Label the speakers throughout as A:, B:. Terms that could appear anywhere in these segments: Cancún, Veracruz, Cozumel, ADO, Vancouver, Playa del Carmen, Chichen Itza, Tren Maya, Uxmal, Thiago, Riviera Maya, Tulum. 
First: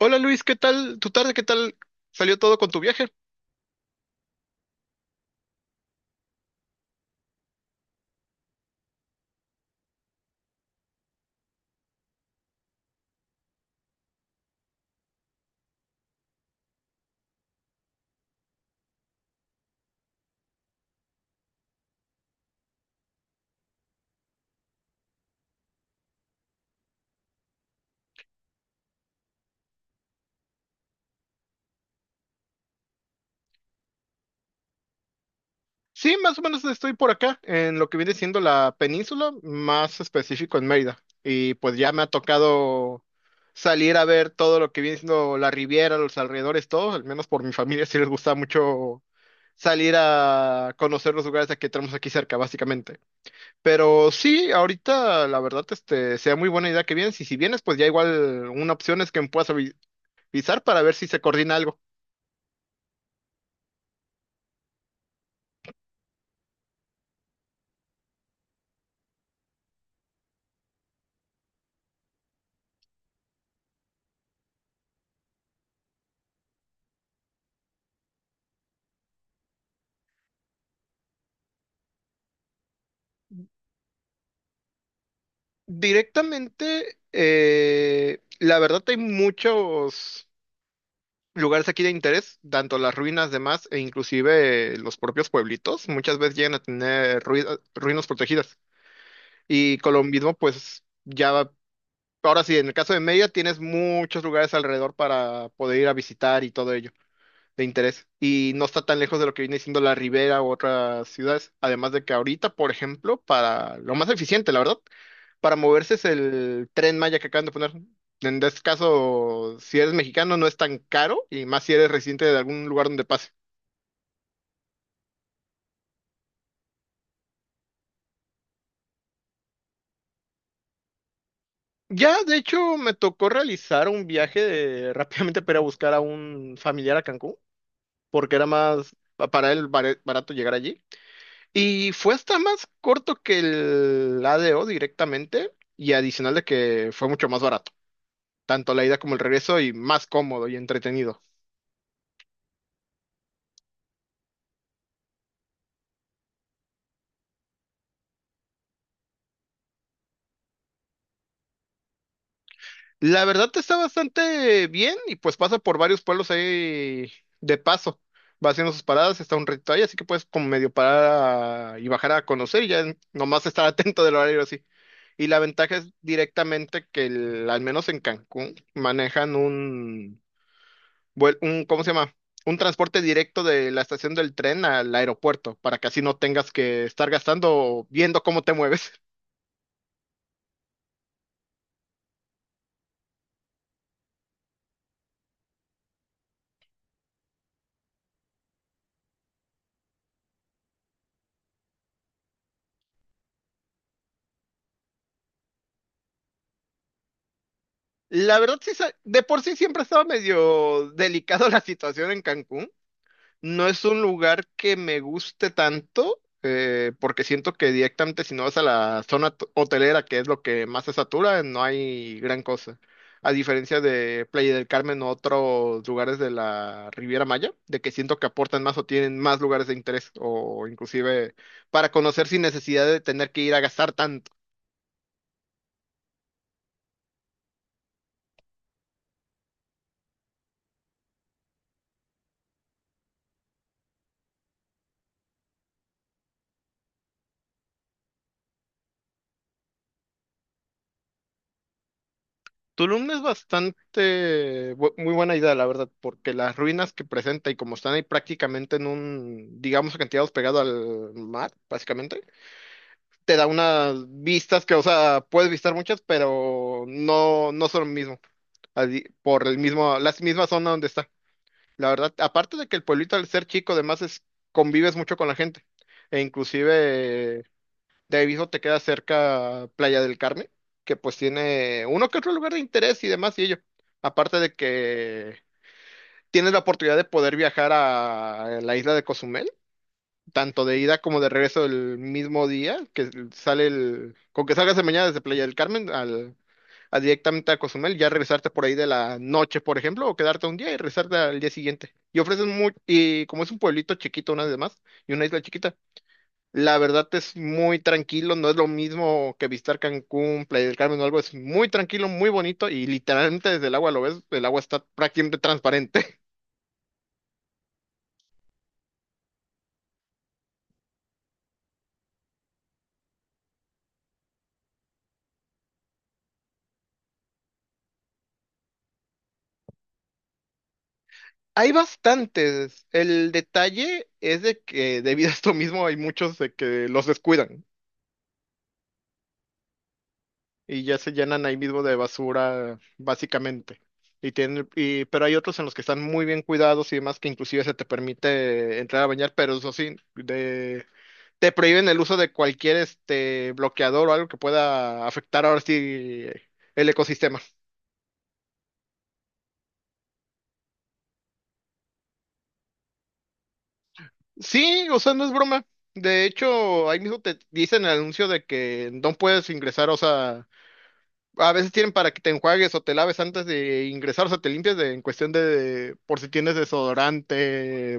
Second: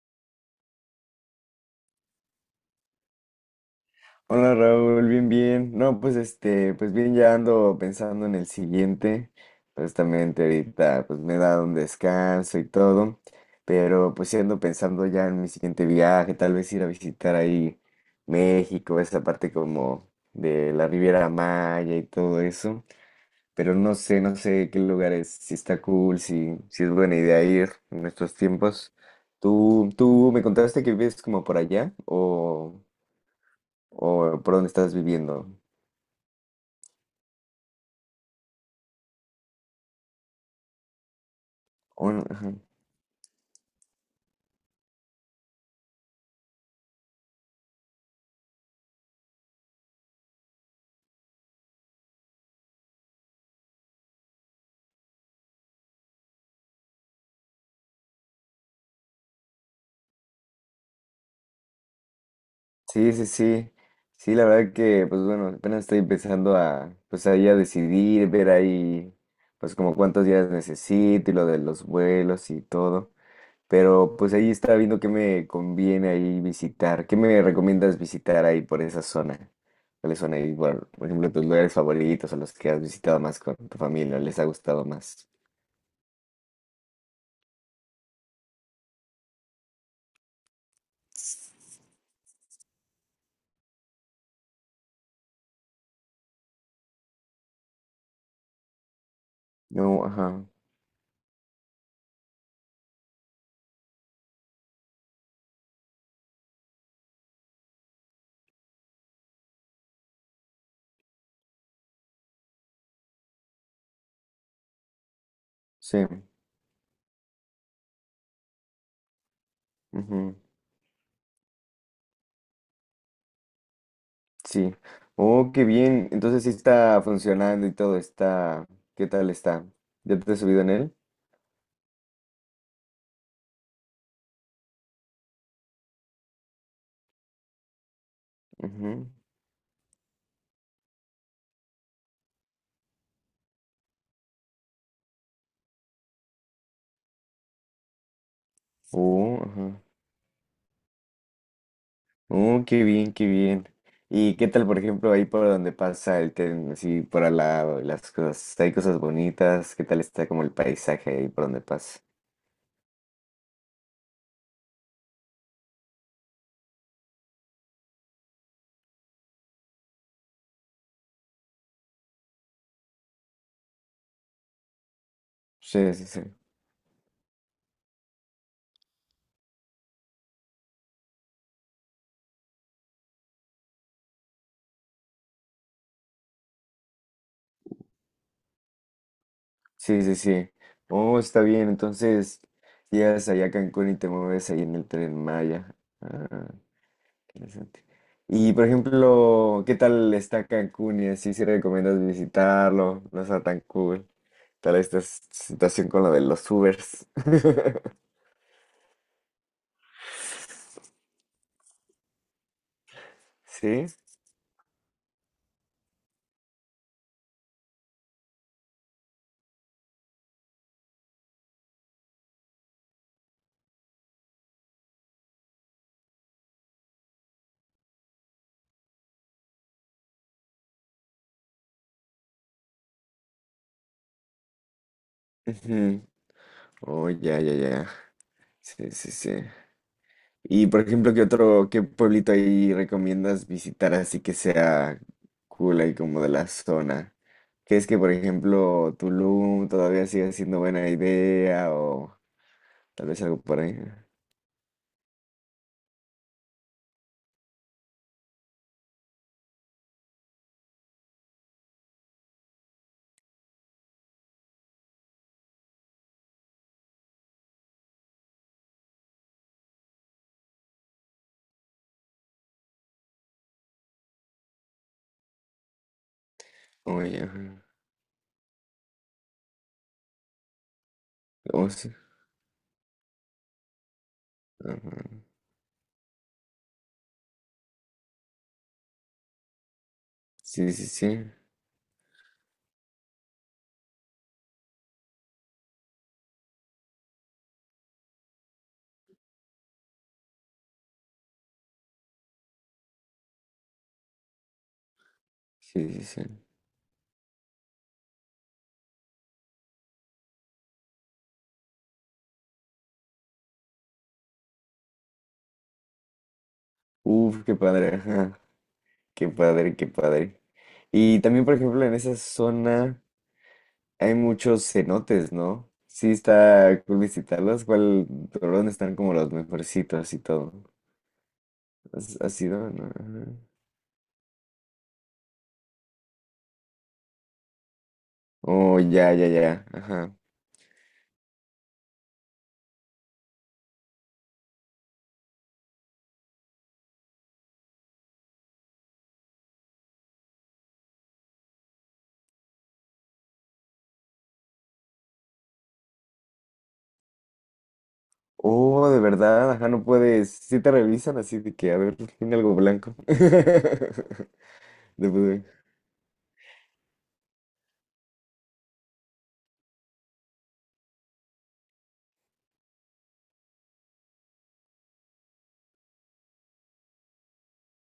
A: Hola Luis, ¿qué tal tu tarde? ¿Qué tal salió todo con tu viaje?
B: Hola Raúl, bien, bien. No, pues pues bien, ya ando pensando en el siguiente. Justamente ahorita pues me he dado un descanso y todo, pero pues sí ando pensando ya en mi siguiente viaje, tal vez ir a visitar ahí México, esa parte como de la Riviera Maya y todo eso, pero no sé, no sé qué lugares, si está cool, si, si es buena idea ir en estos tiempos. ¿Tú me contaste que vives como por allá o por dónde estás viviendo?
A: Sí, más o menos estoy por acá, en lo que viene siendo la península, más específico en Mérida. Y pues ya me ha
B: O no, ajá.
A: tocado salir a ver todo lo que viene siendo la Riviera, los alrededores, todo. Al menos por mi familia sí les gusta mucho salir a conocer los lugares que tenemos aquí cerca, básicamente. Pero sí, ahorita la verdad, sea muy buena idea que vienes, y si vienes, pues ya igual una opción es que me puedas avisar para ver si se coordina algo.
B: Sí, sí, sí. Sí, la verdad que, pues bueno, apenas estoy empezando a, pues ahí a decidir, ver ahí, pues como cuántos días necesito y lo de los vuelos y todo. Pero pues ahí estaba viendo qué me conviene ahí visitar. ¿Qué me recomiendas visitar ahí por esa zona? ¿Cuáles son ahí, por ejemplo, tus lugares favoritos o los que has visitado más con tu familia, les ha gustado más?
A: Directamente, la verdad hay muchos lugares aquí de interés, tanto las ruinas demás e inclusive los propios pueblitos, muchas veces llegan a tener ruinas protegidas. Y con lo
B: No,
A: mismo,
B: ajá,
A: pues ya, ahora sí, en el caso de Mérida tienes muchos lugares alrededor para poder ir a visitar y todo ello de interés, y no está tan lejos de lo que viene siendo la Ribera u otras ciudades. Además de que ahorita, por ejemplo, para lo más eficiente, la verdad, para moverse
B: sí.
A: es el Tren Maya que acaban de poner. En este caso, si eres mexicano, no es tan caro, y más si eres residente de algún lugar donde pase.
B: Sí. Oh, qué bien. Entonces sí está funcionando y todo está. ¿Qué tal está? ¿Ya te has subido en él?
A: Ya, de hecho, me tocó realizar un rápidamente para ir a buscar a un familiar a Cancún, porque era más
B: Ujú.
A: para él barato llegar allí. Y fue hasta más corto que el ADO directamente, y adicional de que fue mucho más barato, tanto la ida como el
B: Oh,
A: regreso, y
B: ajá.
A: más cómodo y entretenido.
B: Oh, qué bien, qué bien. ¿Y qué tal, por ejemplo, ahí por donde pasa el tren, así por al lado, y las cosas, hay cosas bonitas, qué tal está como el paisaje ahí por donde pasa?
A: La verdad está bastante bien, y pues pasa por varios pueblos ahí de paso. Va haciendo sus paradas, está un ratito ahí, así que puedes como medio parar y bajar a conocer, y ya nomás estar atento del horario así. Y la ventaja es
B: Sí, sí, sí.
A: directamente que al menos en Cancún manejan un, ¿cómo se llama? Un transporte directo de la estación del tren al aeropuerto, para que así no tengas que estar gastando o viendo cómo te mueves.
B: Sí, sí, sí. Oh, está bien. Entonces, llegas allá a Cancún y te mueves ahí en el tren Maya. Ah. Interesante. Y por ejemplo, ¿qué tal está Cancún y así si recomiendas visitarlo? No está tan cool. Tal esta situación con lo de los Ubers.
A: La verdad, sí, de por sí siempre estaba medio delicado la situación en Cancún. No es
B: ¿Sí?
A: un lugar que me guste tanto, porque siento que directamente si no vas a la zona hotelera, que es lo que más se satura, no hay gran cosa. A diferencia de Playa del Carmen o otros lugares de la Riviera Maya, de que siento que aportan más o tienen más lugares de interés, o inclusive para conocer sin necesidad de tener que ir a gastar.
B: Ujú. Oh, ya, ya, ya. Sí, sí, sí. Y por ejemplo, ¿qué otro, qué pueblito ahí recomiendas visitar así que sea cool ahí como de la zona? ¿Crees que por ejemplo Tulum todavía sigue siendo buena idea o tal
A: Tulum es
B: vez algo por ahí?
A: bastante muy buena idea, la verdad, porque las ruinas que presenta y como están ahí prácticamente en un, digamos, acantilados pegado al mar, básicamente, te da unas vistas que, o sea, puedes visitar muchas, pero no, no son lo mismo, así, por el mismo, la misma zona donde está. La verdad, aparte de que el pueblito al ser chico, además es, convives mucho con la gente, e
B: Oye.
A: inclusive de Aviso te queda cerca Playa del Carmen, que pues tiene uno que otro lugar de interés y demás y ello. Aparte de
B: Ajá.
A: que tienes la oportunidad de poder viajar a la isla de Cozumel, tanto
B: Sí,
A: de
B: sí,
A: ida como de
B: sí.
A: regreso el mismo día, que sale el, con que salgas de mañana desde Playa del Carmen al, a directamente a Cozumel, ya regresarte por ahí de la noche, por ejemplo, o quedarte un día y regresarte al día siguiente. Y ofrecen muy, y como es un pueblito chiquito, una vez más, y una isla chiquita,
B: Sí, sí, sí.
A: la verdad es muy tranquilo, no es lo mismo que visitar Cancún, Playa del Carmen o algo, es muy tranquilo, muy bonito y literalmente desde el agua lo ves, el agua está prácticamente transparente.
B: Uf, qué padre, ajá. Qué padre, qué padre. Y también, por ejemplo, en esa zona hay muchos cenotes, ¿no? Sí, está cool visitarlos. ¿Cuál, por dónde están como los mejorcitos y todo?
A: Hay
B: ¿Has ido? No,
A: bastantes, el
B: ajá.
A: detalle es de que debido a esto mismo hay muchos de que los descuidan
B: Oh, ya, ya, ya. Ajá.
A: y ya se llenan ahí mismo de basura, básicamente. Y tienen, y, pero hay otros en los que están muy bien cuidados y demás, que inclusive se te permite entrar a bañar, pero eso sí, de te prohíben el uso de cualquier este bloqueador o algo que pueda afectar ahora sí el ecosistema.
B: Oh, de verdad, ajá, no puedes. Sí te revisan así de que, a ver, tiene algo blanco.
A: Sí, o
B: De
A: sea, no es
B: poder.
A: broma. De hecho, ahí mismo te dicen el anuncio de que no puedes ingresar, o sea, a veces tienen para que te enjuagues o te laves antes de ingresar, o sea, te limpias en cuestión de por si tienes desodorante,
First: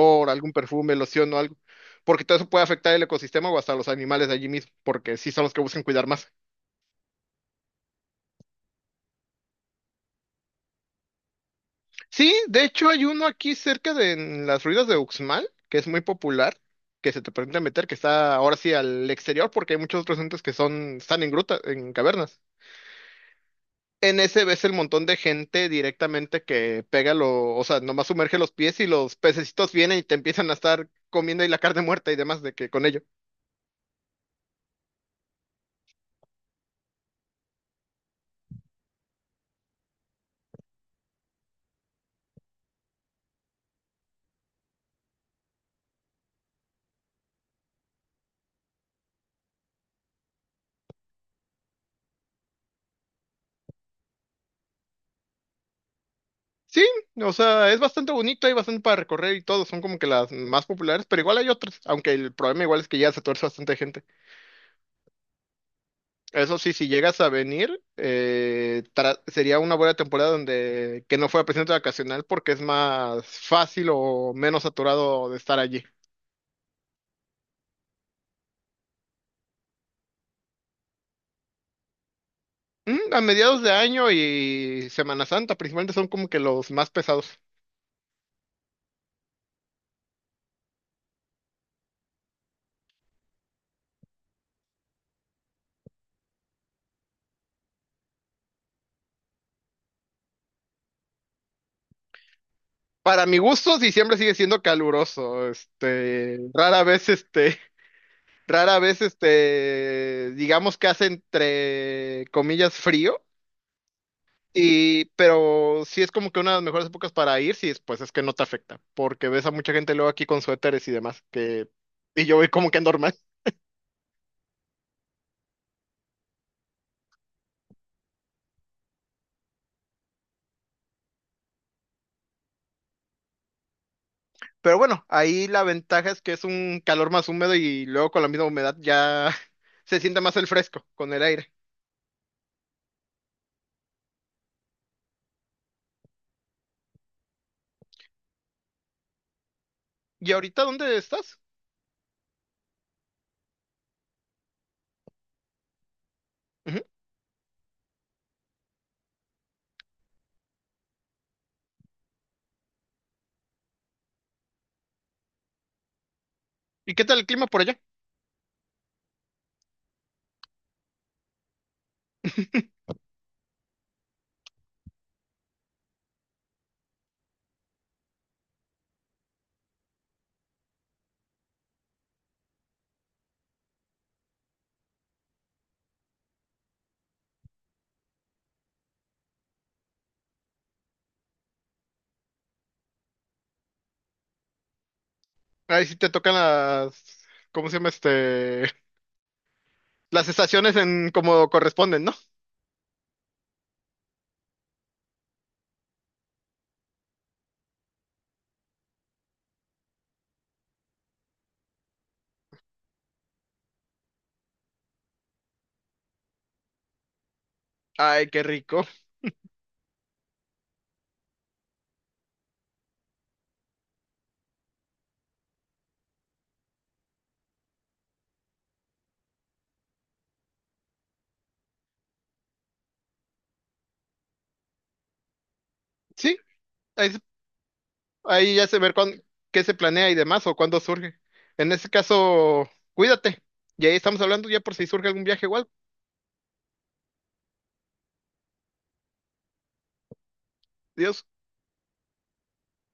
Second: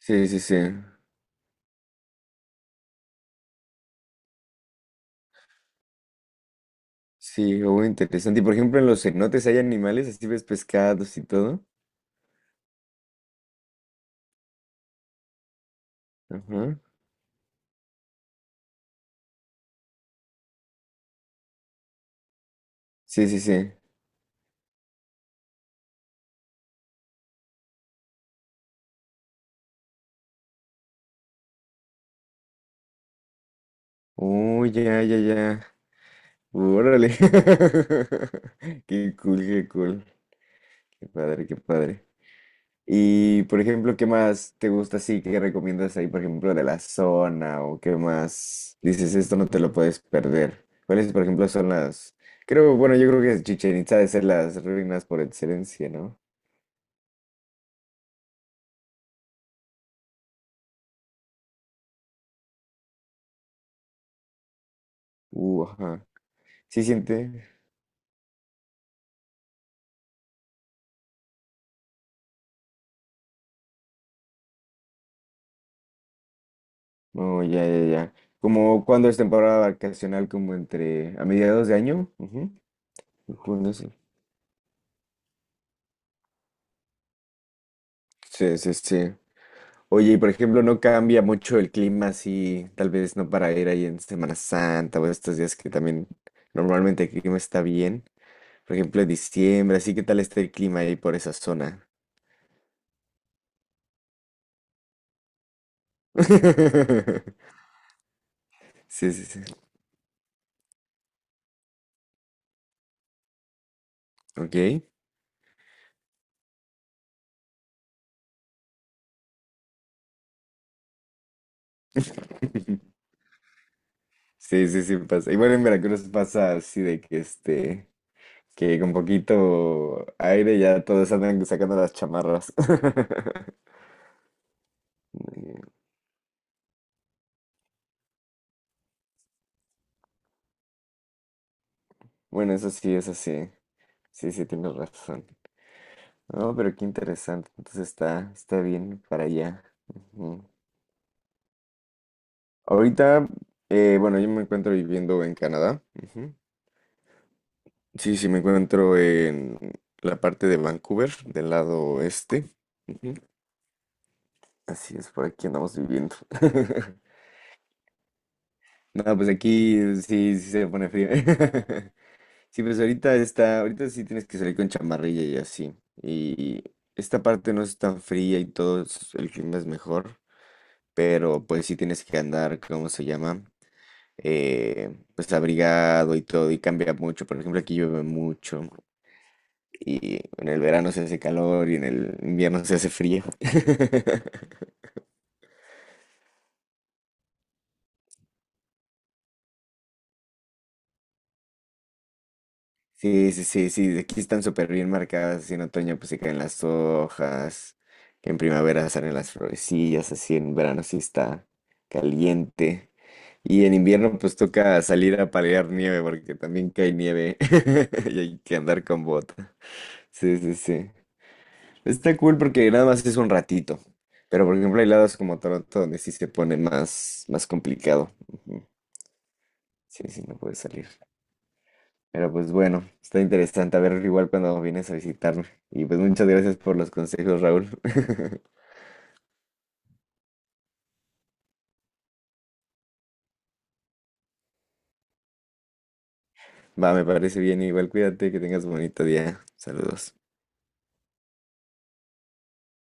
B: Sí, sí,
A: algún
B: sí.
A: perfume, loción o algo, porque todo eso puede afectar el ecosistema o hasta los animales de allí mismo, porque sí son los que buscan cuidar más.
B: Sí, oh, interesante. Y por ejemplo, en los cenotes hay animales, así ves pescados y todo.
A: Sí, de hecho hay uno aquí cerca de en las ruinas de Uxmal, que es muy popular,
B: Ajá.
A: que se te permite meter, que está ahora sí al exterior, porque hay muchos otros entes que son, están en grutas, en cavernas.
B: Sí, sí, sí.
A: En ese ves el montón de gente directamente que pega lo, o sea, nomás sumerge los pies y los pececitos vienen y te empiezan a estar comiendo y la carne muerta y demás de que con ello.
B: Oh, ya, ya, ya. Órale. Qué cool, qué cool. Qué padre, qué padre. Y por ejemplo, ¿qué más te gusta así? ¿Qué recomiendas ahí, por ejemplo, de la zona? ¿O qué más dices, esto no te lo puedes perder? ¿Cuáles, por ejemplo, son las... Creo, bueno, yo creo que Chichen Itza ha de ser las ruinas por excelencia, ¿no?
A: Sí, o sea, es bastante bonito, hay bastante para recorrer y todo, son como que las más populares, pero igual hay otras, aunque el problema igual es que ya se tuerce bastante gente.
B: Ajá.
A: Eso sí,
B: Sí
A: si llegas a
B: siente.
A: venir, sería una buena temporada donde que no fuera presidente vacacional, porque es más fácil o menos saturado de estar allí.
B: Oh, ya, ya, ya. Como cuando es temporada vacacional, como entre a mediados de año. Ujú.
A: Mm, a mediados
B: ¿Cuándo
A: de
B: es?
A: año y Semana Santa principalmente son como que los más pesados.
B: Sí, sí, sí. Oye, y por ejemplo, no cambia mucho el clima así, tal vez no para ir ahí en Semana Santa o estos días que también normalmente el clima está bien. Por ejemplo, en diciembre, así que tal está el clima ahí por esa zona.
A: Para mi gusto, diciembre sigue siendo caluroso. Rara vez,
B: Sí, sí, sí.
A: digamos que hace entre comillas frío.
B: Ok.
A: Y, pero sí es como que una de las mejores épocas para ir, si pues es que no te afecta, porque ves a mucha gente luego aquí con suéteres y demás, que, y yo voy como que normal.
B: Sí, sí, sí pasa. Y bueno, en Veracruz pasa así de que este, que con poquito aire ya todos andan sacando las chamarras.
A: Pero bueno, ahí
B: Mm.
A: la ventaja es que es un calor más húmedo y luego con la misma humedad ya se siente más el fresco con el aire.
B: Bueno, eso sí, eso sí. Sí, sí, tienes razón. No, pero qué interesante. Entonces está, está bien para allá.
A: ¿Y
B: Ujú.
A: ahorita dónde estás?
B: Ahorita, bueno, yo me encuentro viviendo en Canadá. Ujú.
A: Ujú.
B: Sí, sí, me encuentro en la parte de Vancouver, del lado este. Ujú. Así es, por aquí andamos viviendo.
A: ¿Y qué tal el clima por allá?
B: No, pues aquí sí, sí se pone frío. Sí, pues ahorita está, ahorita sí tienes que salir con chamarrilla y así. Y esta parte no es tan fría y todo, el clima es mejor, pero pues sí tienes que andar, ¿cómo se llama? Pues abrigado y todo, y cambia mucho. Por ejemplo, aquí llueve mucho y en el verano se hace calor y en el invierno se hace frío.
A: Ahí sí te tocan las, ¿cómo se llama este? Las estaciones en como corresponden, ¿no?
B: Sí, sí, sí, sí, aquí están súper bien marcadas, así en otoño pues se caen las hojas, que en primavera salen las florecillas, así en verano sí está caliente. Y en invierno pues toca salir a palear nieve porque también cae nieve y
A: Ay,
B: hay
A: qué
B: que andar
A: rico.
B: con bota. Sí, sí, sí. Está cool porque nada más es un ratito, pero por ejemplo hay lados como Toronto donde sí se pone más, más complicado. Ujú. Sí, sí, no puedes salir. Pero pues bueno, está interesante a ver igual cuando vienes a visitarme. Y pues muchas
A: Sí,
B: gracias por los
A: ahí
B: consejos, Raúl.
A: Ahí ya se ver cuán- qué se planea y demás o cuándo surge. En ese caso, cuídate. Y ahí estamos hablando ya por si surge algún viaje igual.
B: Va, me parece bien, igual cuídate, que tengas bonito día. Saludos.
A: Dios.